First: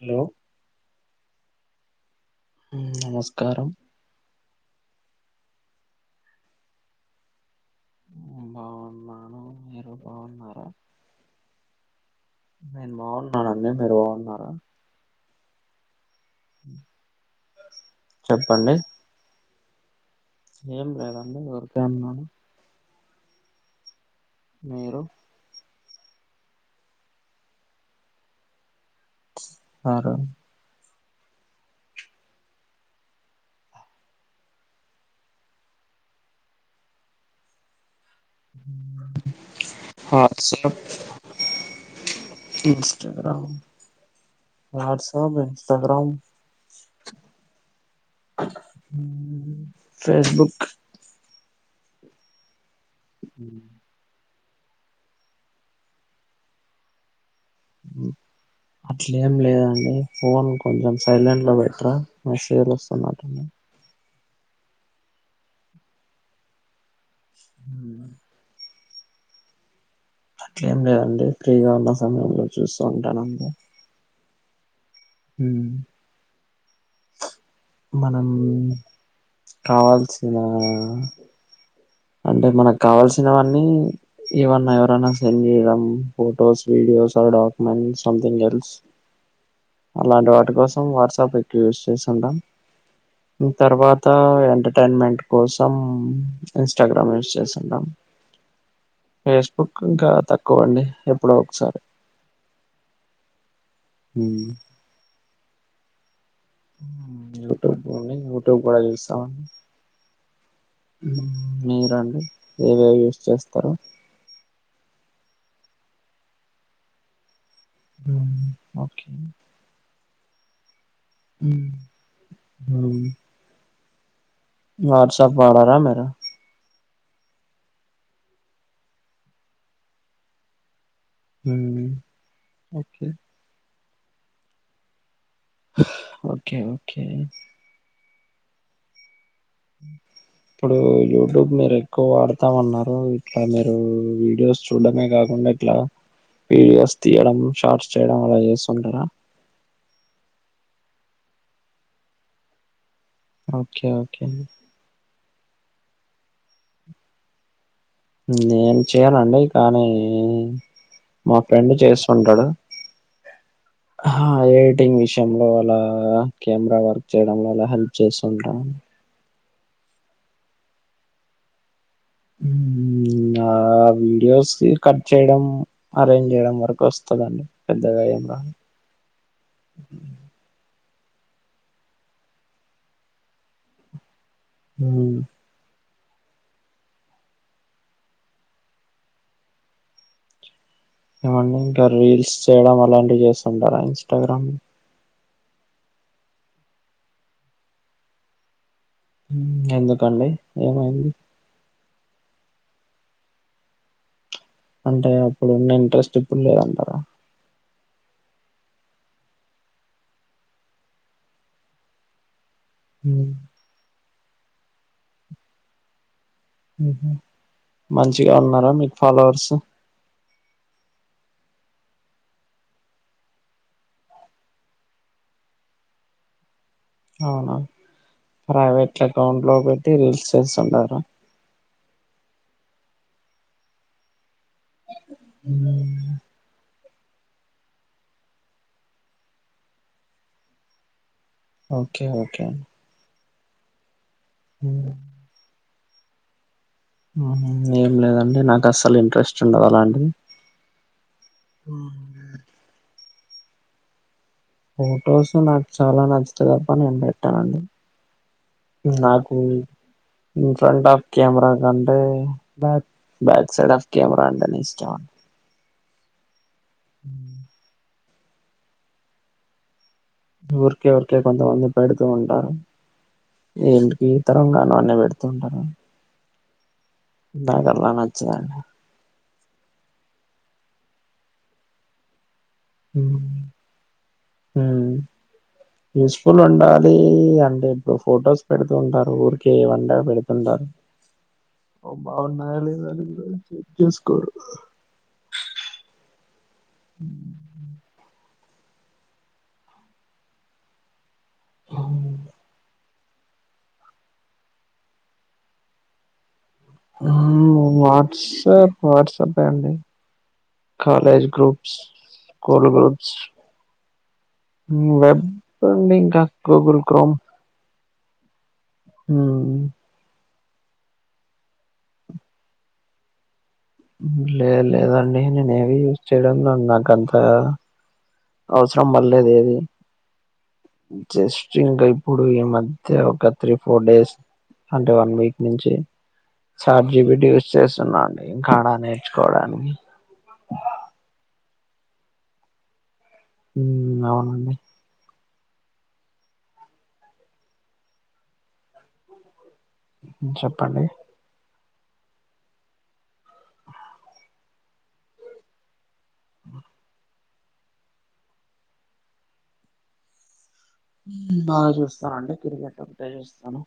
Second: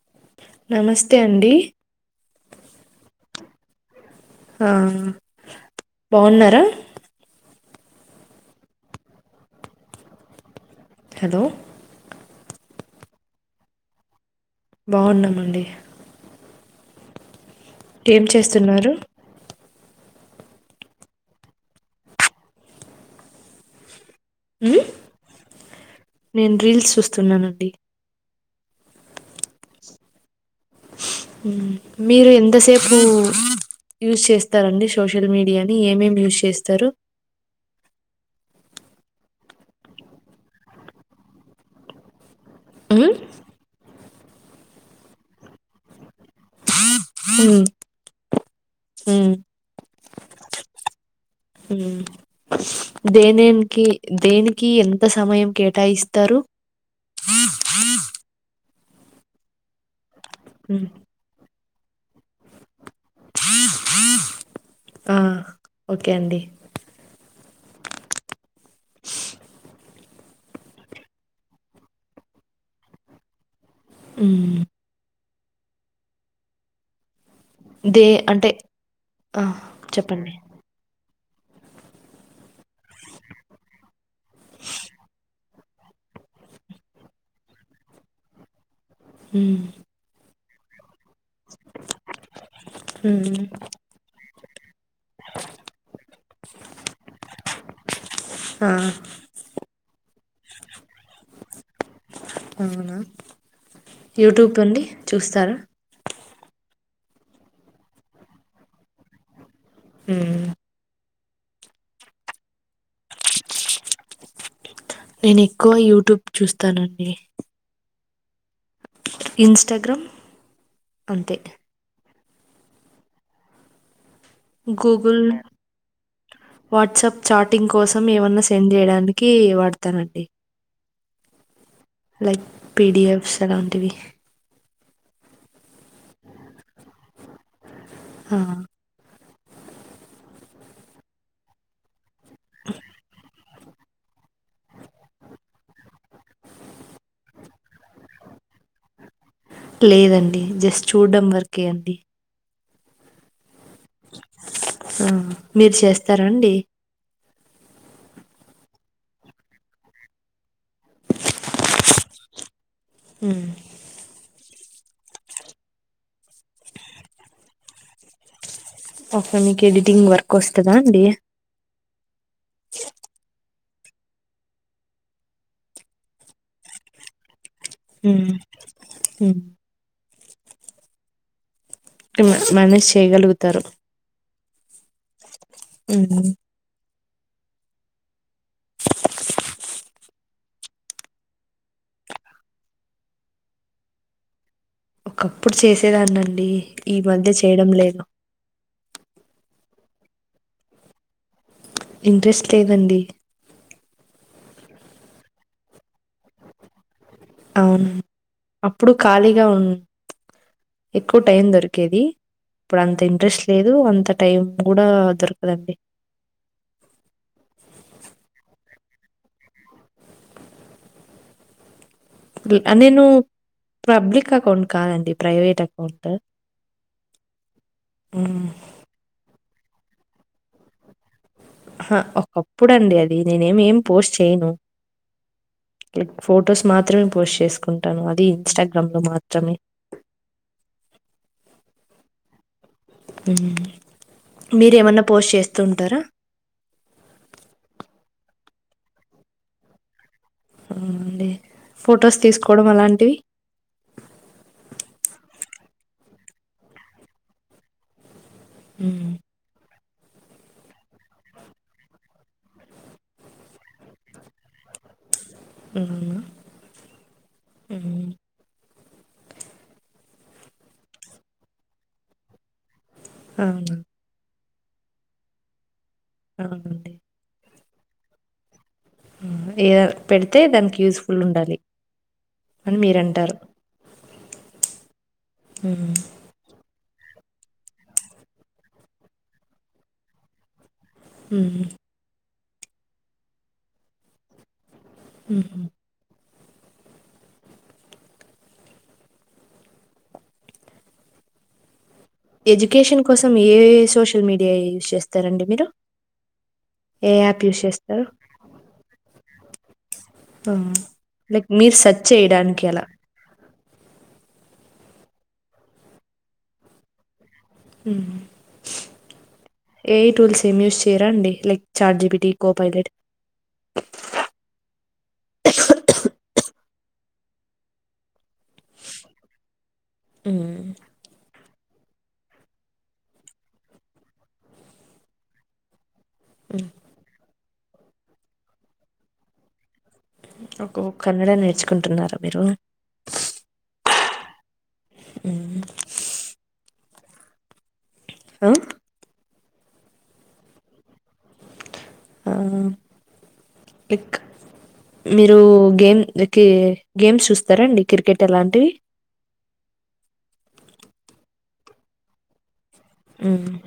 Hello నమస్తే అండి నమస్కారం ఆ బాగున్నారా బాగున్నాను మీరు బాగున్నారా హలో నేను బాగున్నానండి మీరు బాగున్నారు బాగున్నామండి ఏం చెప్పండి చేస్తున్నారు ఏం లేదండి ఊరికే ఉన్నాను ఉమ్, మీరు నేను రీల్స్ చూస్తున్నానండి సరే మీరు ఎంతసేపు యూజ్ చేస్తారండి సోషల్ మీడియాని ఏమేం యూజ్ చేస్తారు హ స ఉమ్, ఇన్స్టాగ్రామ్ వాట్సప్ ఇన్స్టాగ్రామ్ హ్మ్ హ్మ్ ఫేస్బుక్ దేదేనికి దేనికి కీ ఎంత సమయం కేటాయిస్తారు అట్లేం లేదండి ఫోన్ ఉమ్, కొంచెం సైలెంట్ లో పెట్రా మేశేజుల్ వస్తునయి ఆ ఓకే అండి ఉమ్ మా అట్లేం లేదండి ఫ్రీగా ఉన్న సమయంలో చూస్తూ ఉంటాను హ్మ్మ్ హ్మ్ దే మనం అంటే ఆ, కాల్స్ చెప్పండి ఇల అంటే మనక్ కావల్సినవన్నీ ఏవన్నా ఎవరన్నా సెంజ్ చేయడం photos videos or documents something else ఉమ్, అలాంటి వాటి కోసం వాట్సాప్ ఎక్కువ యూస్ చేస్తుంటా ఉమ్, తర్వాత ఎంటర్టైన్మెంట్ కోసం ఇంస్ట్రా గ్రామ్ యూస్ చేస్తుంటాం ఆ, ఫేస్ బుక్ ఇంకా తక్కువ అండి ఎప్పుడో ఒకసారి అవునా యూట్యూబ్ తొండి చూస్తార హ్మ్ యూట్యూబా అండి యూట్యూబ్ కూడా చూస్తాం ఉమ్ మీరండి ఏవేవి యూస్ చేస్తరు నేను ఎక్కువ యూట్యూబ్ చూస్తానండి ఉమ్ ఇన్ స్ట గ్రామ్ అంతే ఉమ్ వాట్ గూగుల్, సప్ వాడార మేడమ్ వాట్సాప్ చాటింగ్ కోసం ఏమన్నా సెండ్ చేయడానికి వాడతానండి లైక్ ఓకే పిడిఎఫ్స్ అలాంటివి ఓకే ఓకే ఆ ఇప్పుడు యూట్యూబ్ మీర్ ఎక్కు వాడతామ్ అన్నారు ఇ అ మీరు వీడియోస్ చూడడమే కాకుండా ఇట్లా వీడియోస్ తీయడం షార్ట్స్ చేయడం అలా చేస్తుంటారా లేదండి జస్ట్ చూడ్డం వరకే అండి ఓకే ఓకే ఆ హ మీర్ చేస్తారాండి నేన్ చేయనండి కానీ మా ఫ్రెండ్ చేస్తుంటడు హ్మ్ ఆ ఎడిటింగ్ విషయంలో అలా కెమెరా వర్క్ చేయడంలో అలా హెల్ప్ చేస్తుంటాం ఓకే మీకు ఎడిటింగ్ వర్క్ వస్తదా అండి మ్మ్, ఆ వీడియోస్ నీ కట్ చేయడం అరేంజ్ చేయడం వరకు వస్తదండి పెద్దగా ఏమ్ హ్మ్. రాద్ హ్మ్. టు మా మ్యానెస్ చేయ్యగలుగుతరు ఉమ్ ఉమ్మ్ ఏవండి ఇంకా రీల్స్ చేయడం అలాంటివి చేస్తుంటారా ఇన్ స్ట గ్రామ్ లో ఒకప్పుడు చేసేదాన్ని అండి ఈ మధ్య చేయడం లేదు ఉమ్ ఎందుకండి ఏమైంది ఇంన్ ట్రేస్ట్ లేదండి అంటే అప్పుడున్న ఇంట్రెస్ట్ ఇప్పుడు లేదంటారా అవన్ అప్పుడు ఖాళీగా ఉన్ ఎక్కు టైం దొరికేది ఇప్పుడు అంత మ్మ్. ఇంట్రెస్ట్ లేదు అంత టైం కూడా దొరకదండి ఉమ్ మంచిగా ఉన్నారా మీకు ఫాలోవర్స్ డు ఆ నేను పబ్లిక్ అకౌంట్ కాదండి ప్రైవేట్ ఎకౌంట్ అవునా ప్రైవేట్ అకౌంట్ లో పెట్టి రీల్స్ చేస్తుంటారా ఆ ఒకప్పుడు అండి అది నేనే ఏమి ఏం పోస్ట్ చేయ్యను మ్మ్. లైక్ ఫొటోస్ మాత్ర మాత్రమే పోస్ట్ చేసుకుంటాను అది ఇన్స్టాగ్రామ్ లో మాత్రమే ఓకే ఓకే హ్మ్ మ్మ్. మీరేమన్నా పోస్ట్ చేస్తూ ఉంటారా ఏం లేదండి నాకు అస్సలు ఇంట్రెస్ట్ ఉండదు అలాంటివి అవుండి ఫొటోస్ తీసుకోవడం అలాంటివి ఫోటోస్ నాకు చాలా నచ్చుతే తప్ప నేను పెట్టానండి మ్మ్. నాకు ఇన్ఫ్రాంట్ అఫ్ కెమెరా కంటే బ్యాక్ సైడ్ అఫ్ కెమెరా అంటే ఇష్టమండి మ్మ్ మ్మ్ ఊరికే ఊరికే కొంతమంది పెడుతూ ఉంటారు అవునా ఏంటికి త్తరంగాను అన్నీ పెడ్తూ ఉంటను అవునా అండి దానధర్మాలు నచ్చదా అండి ఏద్ పెడితే దాన్కి యూస్పుల్ ఉండాలి మీరంటారు మ్మ్ మ్మ్. యూస్ఫుల్ ఉండా లీ హండ్రెడ్ ఫొటోస్ పెడుతుంటారు ఊరికే వంద పెడుతుంటారు మ్మ్. బాగున్నారా లేద అనేది కూడా చూసుకోరు మ్మ్ హ్మ్ ఊ ఎజుకేషన్ కోసం ఏ సోషల్ మీడియా యూస్ చేస్తారండి మీరు ఏ యాప్ యూజ్ చేస్తారు వాట్సప్ వాట్సపె అండి కాలేజ్ లైక్ మీరు గ్రూప్స్ సెర్చ్ చేయడానికి స్కూల్ అలా గ్రూప్స్ వెబ్డం ఇంకా గూగుల్ క్రోమ్ హ్మ్ ఉమ్. ఏట్రూల్స్ ఏమ్ యూస్ చేయరా అండి like chat G P T కో పైలెట్ లేద్ లేదండి నేనేవి యూస్ చేయడంలో నాకంత అవ్సరం పల్లేదు ఏది జస్ట్ ఇంక ఇప్పుడు ఈ మధ్య ఒక త్రీ ఫోర్ డేస్ అంటే వన్ వీక్ నుంచి చాట్ జిపిటి యూస్ చేస్తన్నాండి ఇంకాడా నేర్చుకోడాన్ని ఒకొ కన్నడ నేర్చుకుంటున్నారా మీరు మ్మ్ అవును అండి మ్మ్ ఆ మ్మ్ చెప్పండి ఆ లైక్ మీరూ గేమ్ ఒకే గేమ్స్ చూస్తరాండి క్రికెట్ అలాంటివి హ్మ్ బా చూస్తా అండి క్రికెట్ ఒకటే మ్మ్ చూస్తాను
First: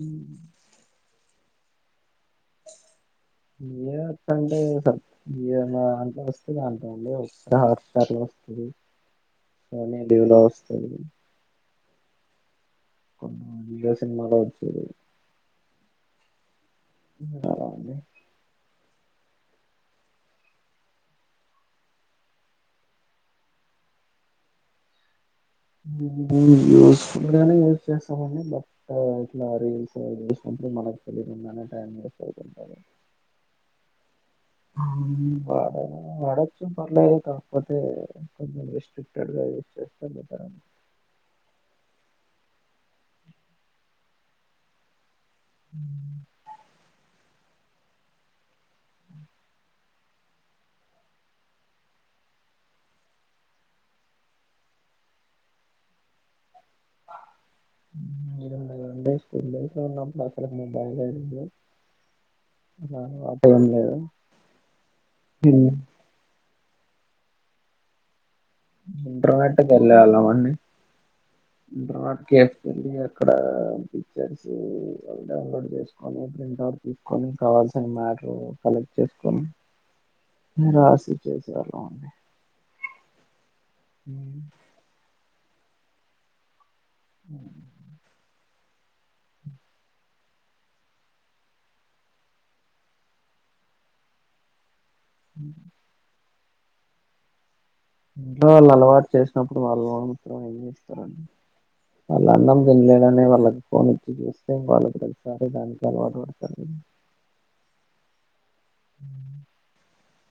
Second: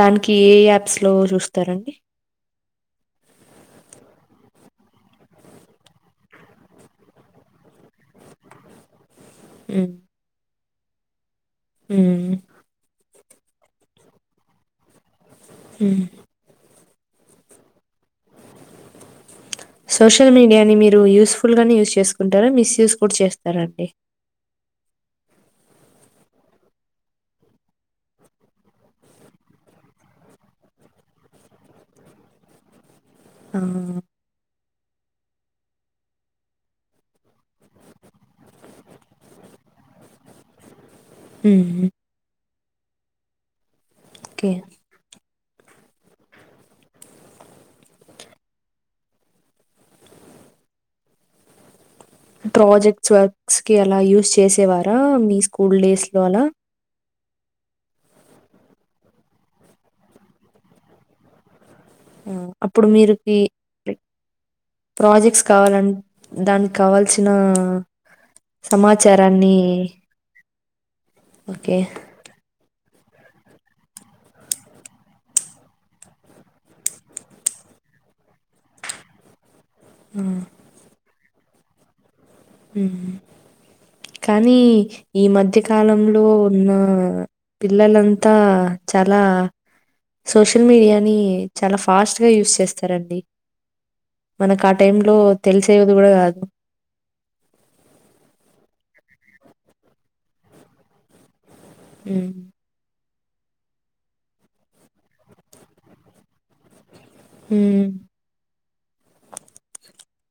దానికీ ఏ యాప్స్ లో చూస్తారండి [inaudible] ఎ ఆప్స్ అంటే ఏ దాంట్లొ వస్తే దాంట్లొ అండి వస్తే హాట్స్టర్ రు [inaudible] సోని టీవీలొ వస్తది మ్మ్ వియె సినిమాలో వచ్చేది. ఉమ్. అలా అండి. సోషల్ మీడియాని మీరూ యూస్ఫుల్ గానె యూస్ చేసుకుంటార. మిస్యూజ్ కూడ చేస్తారా అండి. [inaudible] మేము యూస్ఫుల్ గానె యూజ్ చేస్తామండి. బట్ ఇట్లా రీల్స్ అది ఇష్టం. ఇప్పుడ్ మనకి [unintelligible] అనే టైం వేస్ట్ అవుతుంటది. ఉమ్. ఆహ్ వాడనూ వాడచ్చు ఇంకా పర్లేదు [unintelligible] రిస్ట్రిక్టేడ్ గా. యూజ్ చేస్తే బెటర్ అండి ఉమ్. ఒకే హ్మ్ ప్రాజెక్ట్స్ వర్క్స్ కి అలా యూస్ చేసేవారా మీ స్కూల్ డేస్ లో అలా [inaudible] మేముండే స్కూల్లో [unintelligible] ఉమ్ అప్పుడు మీరుకీ ప్రాజెక్ట్స్ కావాలని దానిక్. కావాల్సిన సమాచారాన్ని. ఓకే. బ్రాడ్ కేర్. వెళ్లి అక్కడ పిక్చర్స్ డౌన్లోడ్ చేసుకొని ప్రింట్ అవుట్ తీసుకొని కావా. రీసెంట్ మ్యాటరు కలెక్ట్ చేసుకుని ఆ! ఇందులో రాసిచ్చేసేవాళ్ళమండి హ్మ్ కానీ ఈ మధ్య కాలంలో ఉన్న. ఆహ్ పిల్లలంతా చాలా. సోషల్ మీడియాని చాలా ఫాస్ట్ గా యూస్ చేస్తారండి మనక. టైం లో తెలిసేది కూడా కాదు. ఇంట్లో వాళ్ళు అలవాటు చేసినప్పుడు వాళ్ళు మాత్రం ఏం చేస్తారండి. వాళ్ళు ఉమ్ అన్నం తినలే. అనే వాళ్ళకి ఫోన్ ఇచ్చి చూస్తే వాళ్ళు ప్రతిసారి దానికి అలవాటు పడతారు అండి. హ్మ్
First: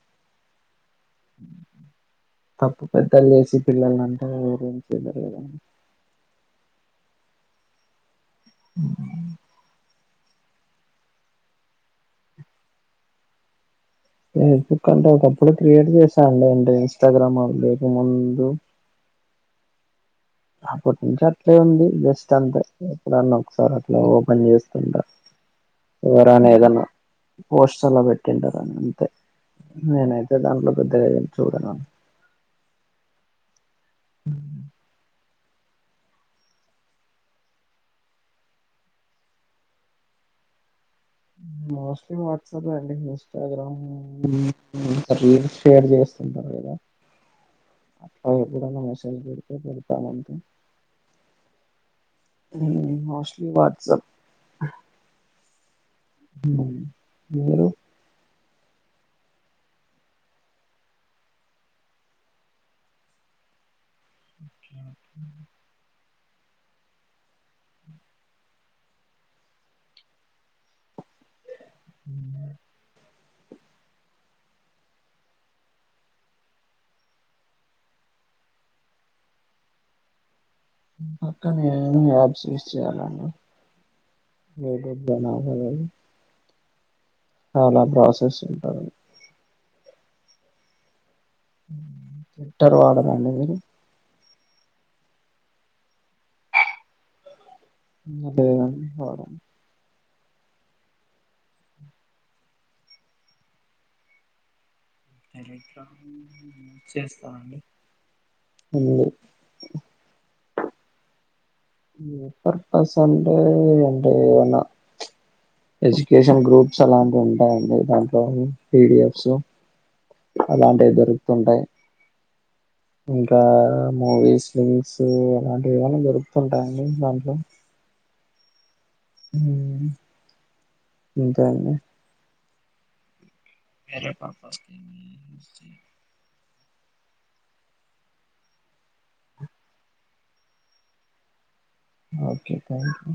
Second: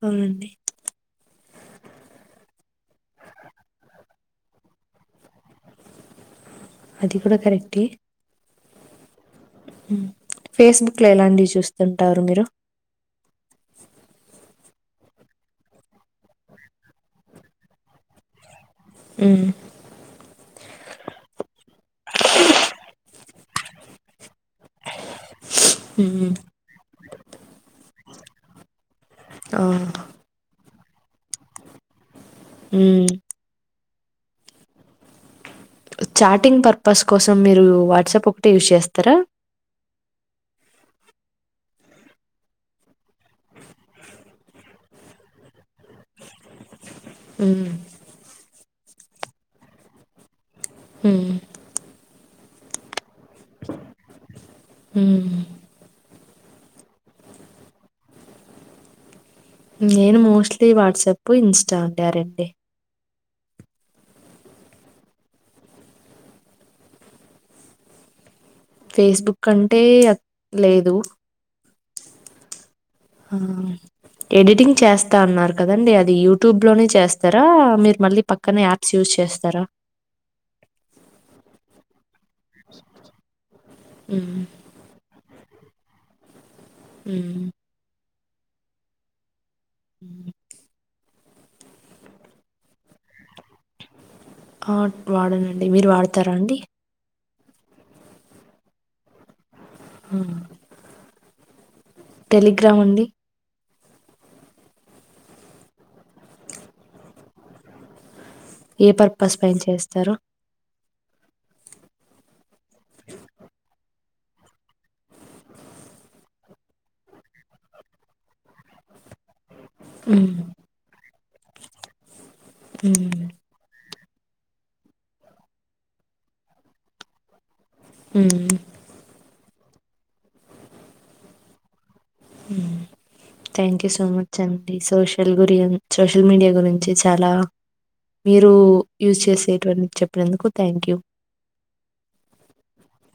అవునండి. తప్పు పెద్దలు చేసి పిల్లలను అంటే ఎవరు ఏం చేయలేరు కదండి. అది కూడా కరెక్టే. ఉహ్మ్. ఫేస్బుక్ లో ఎలాంటివి చూస్తుంటారు మీరు. ఫేస్బుక్ అంటే ఒకప్పుడు క్రియేట్ చేసా అండి అంటే ఇన్స్టాగ్రామ్ లేక ముందు. ఉహ్మ్. అప్పటి నుంచి అట్లే ఉంది జస్ట్ అంతే ఎప్పుడన్నా ఒకసారి అట్లా ఓప్. పెన్ చేస్తుంటా ఉమ్ ఎవరైనా ఏదన్నా పోస్ట్ అలా పెట్టింటారు అని. తే ఆ నేనైతే దాంట్లో పెద్దగా ఏం చూడనండి. ఉహ్మ్. ఉమ్. చాటింగ్ పర్పస్ కోసం మీరు వాట్సాప్ ఒకటే యూస్ చేస్తారా. మోస్ట్లీ వాట్సాపే అండి ఇన్స్టాగ్రామ్ రీల్స్ షేర్ చేస్తుంటారు కదా. ఉమ్ అట్లా ఎప్పుడైనా మెసేజ్ పెడితే పెడతామండి. ఉహ్మ్. హ్మ్ మోస్ట్లీ వాట్సాప్. ఉమ్ ఉహ్మ్ మీరు. నేను మోస్ట్లీ వాట్సాపే ఇన్స్టా అంతే ఆ రెండే. Okay okay. ఫేస్బుక్ అంటే అక్ లేదు. హ్మ్ హా ఎడిటింగ్ చేస్తా అన్నారు కదండి! అది యూట్యూబ్ లోనే చేస్తారా, మీరు మళ్ళీ పక్కనే యాప్స్ యూస్ చె చేస్తారా? మ్ పక్కన ఏవైనా యాప్స్ యూస్ చేయాలండి. ఉమ్ యూట్యూబ్లోన ఆడవై ఉమ్ అలా ప్రాసెస్ ఉంటది. మ్ హ్మ్ ట్విట్టర్ వాడరా అండి మీరు? ఆ వాడనండి మీరు వాడతారా అండి? ఉమ్ లేదండి వాడను. ఉహ్మ్ టెలిగ్రామ్ అండి. టెలిగ్రామ్ చేస్తా అండి. ఏ పర్పస్ పైన చేస్తారు? మ్ పర్పస్ అంటే ఏంటో ఐన ఎజ్యుకేషన్ గ్రూప్స్ అలాంటివి ఉంటాయండి. దాంట్లో పిడిఎఫ్ సో హ్మ్. అలాంటివి దొరుకుతుంటాయి. హ్మ్. ఇంకా! మూవీస్ లో చూస్తే, అలాంటివి ఏవనా దొరుకుతుంటాయండి దాంట్లో. మ్మ్ మ్ ఇంకా అండి? మ్ థాంక్ యు సో వేరే మచ్ పర్పస్కి అండి. ఏమి సోషల్ యూజ్ గురియన్ చేయరు సోషల్ మీడియా గురించి చాలా! మీరు యూజ్ చేసేటువన్ని చెప్పినందుకు thank you okay thank you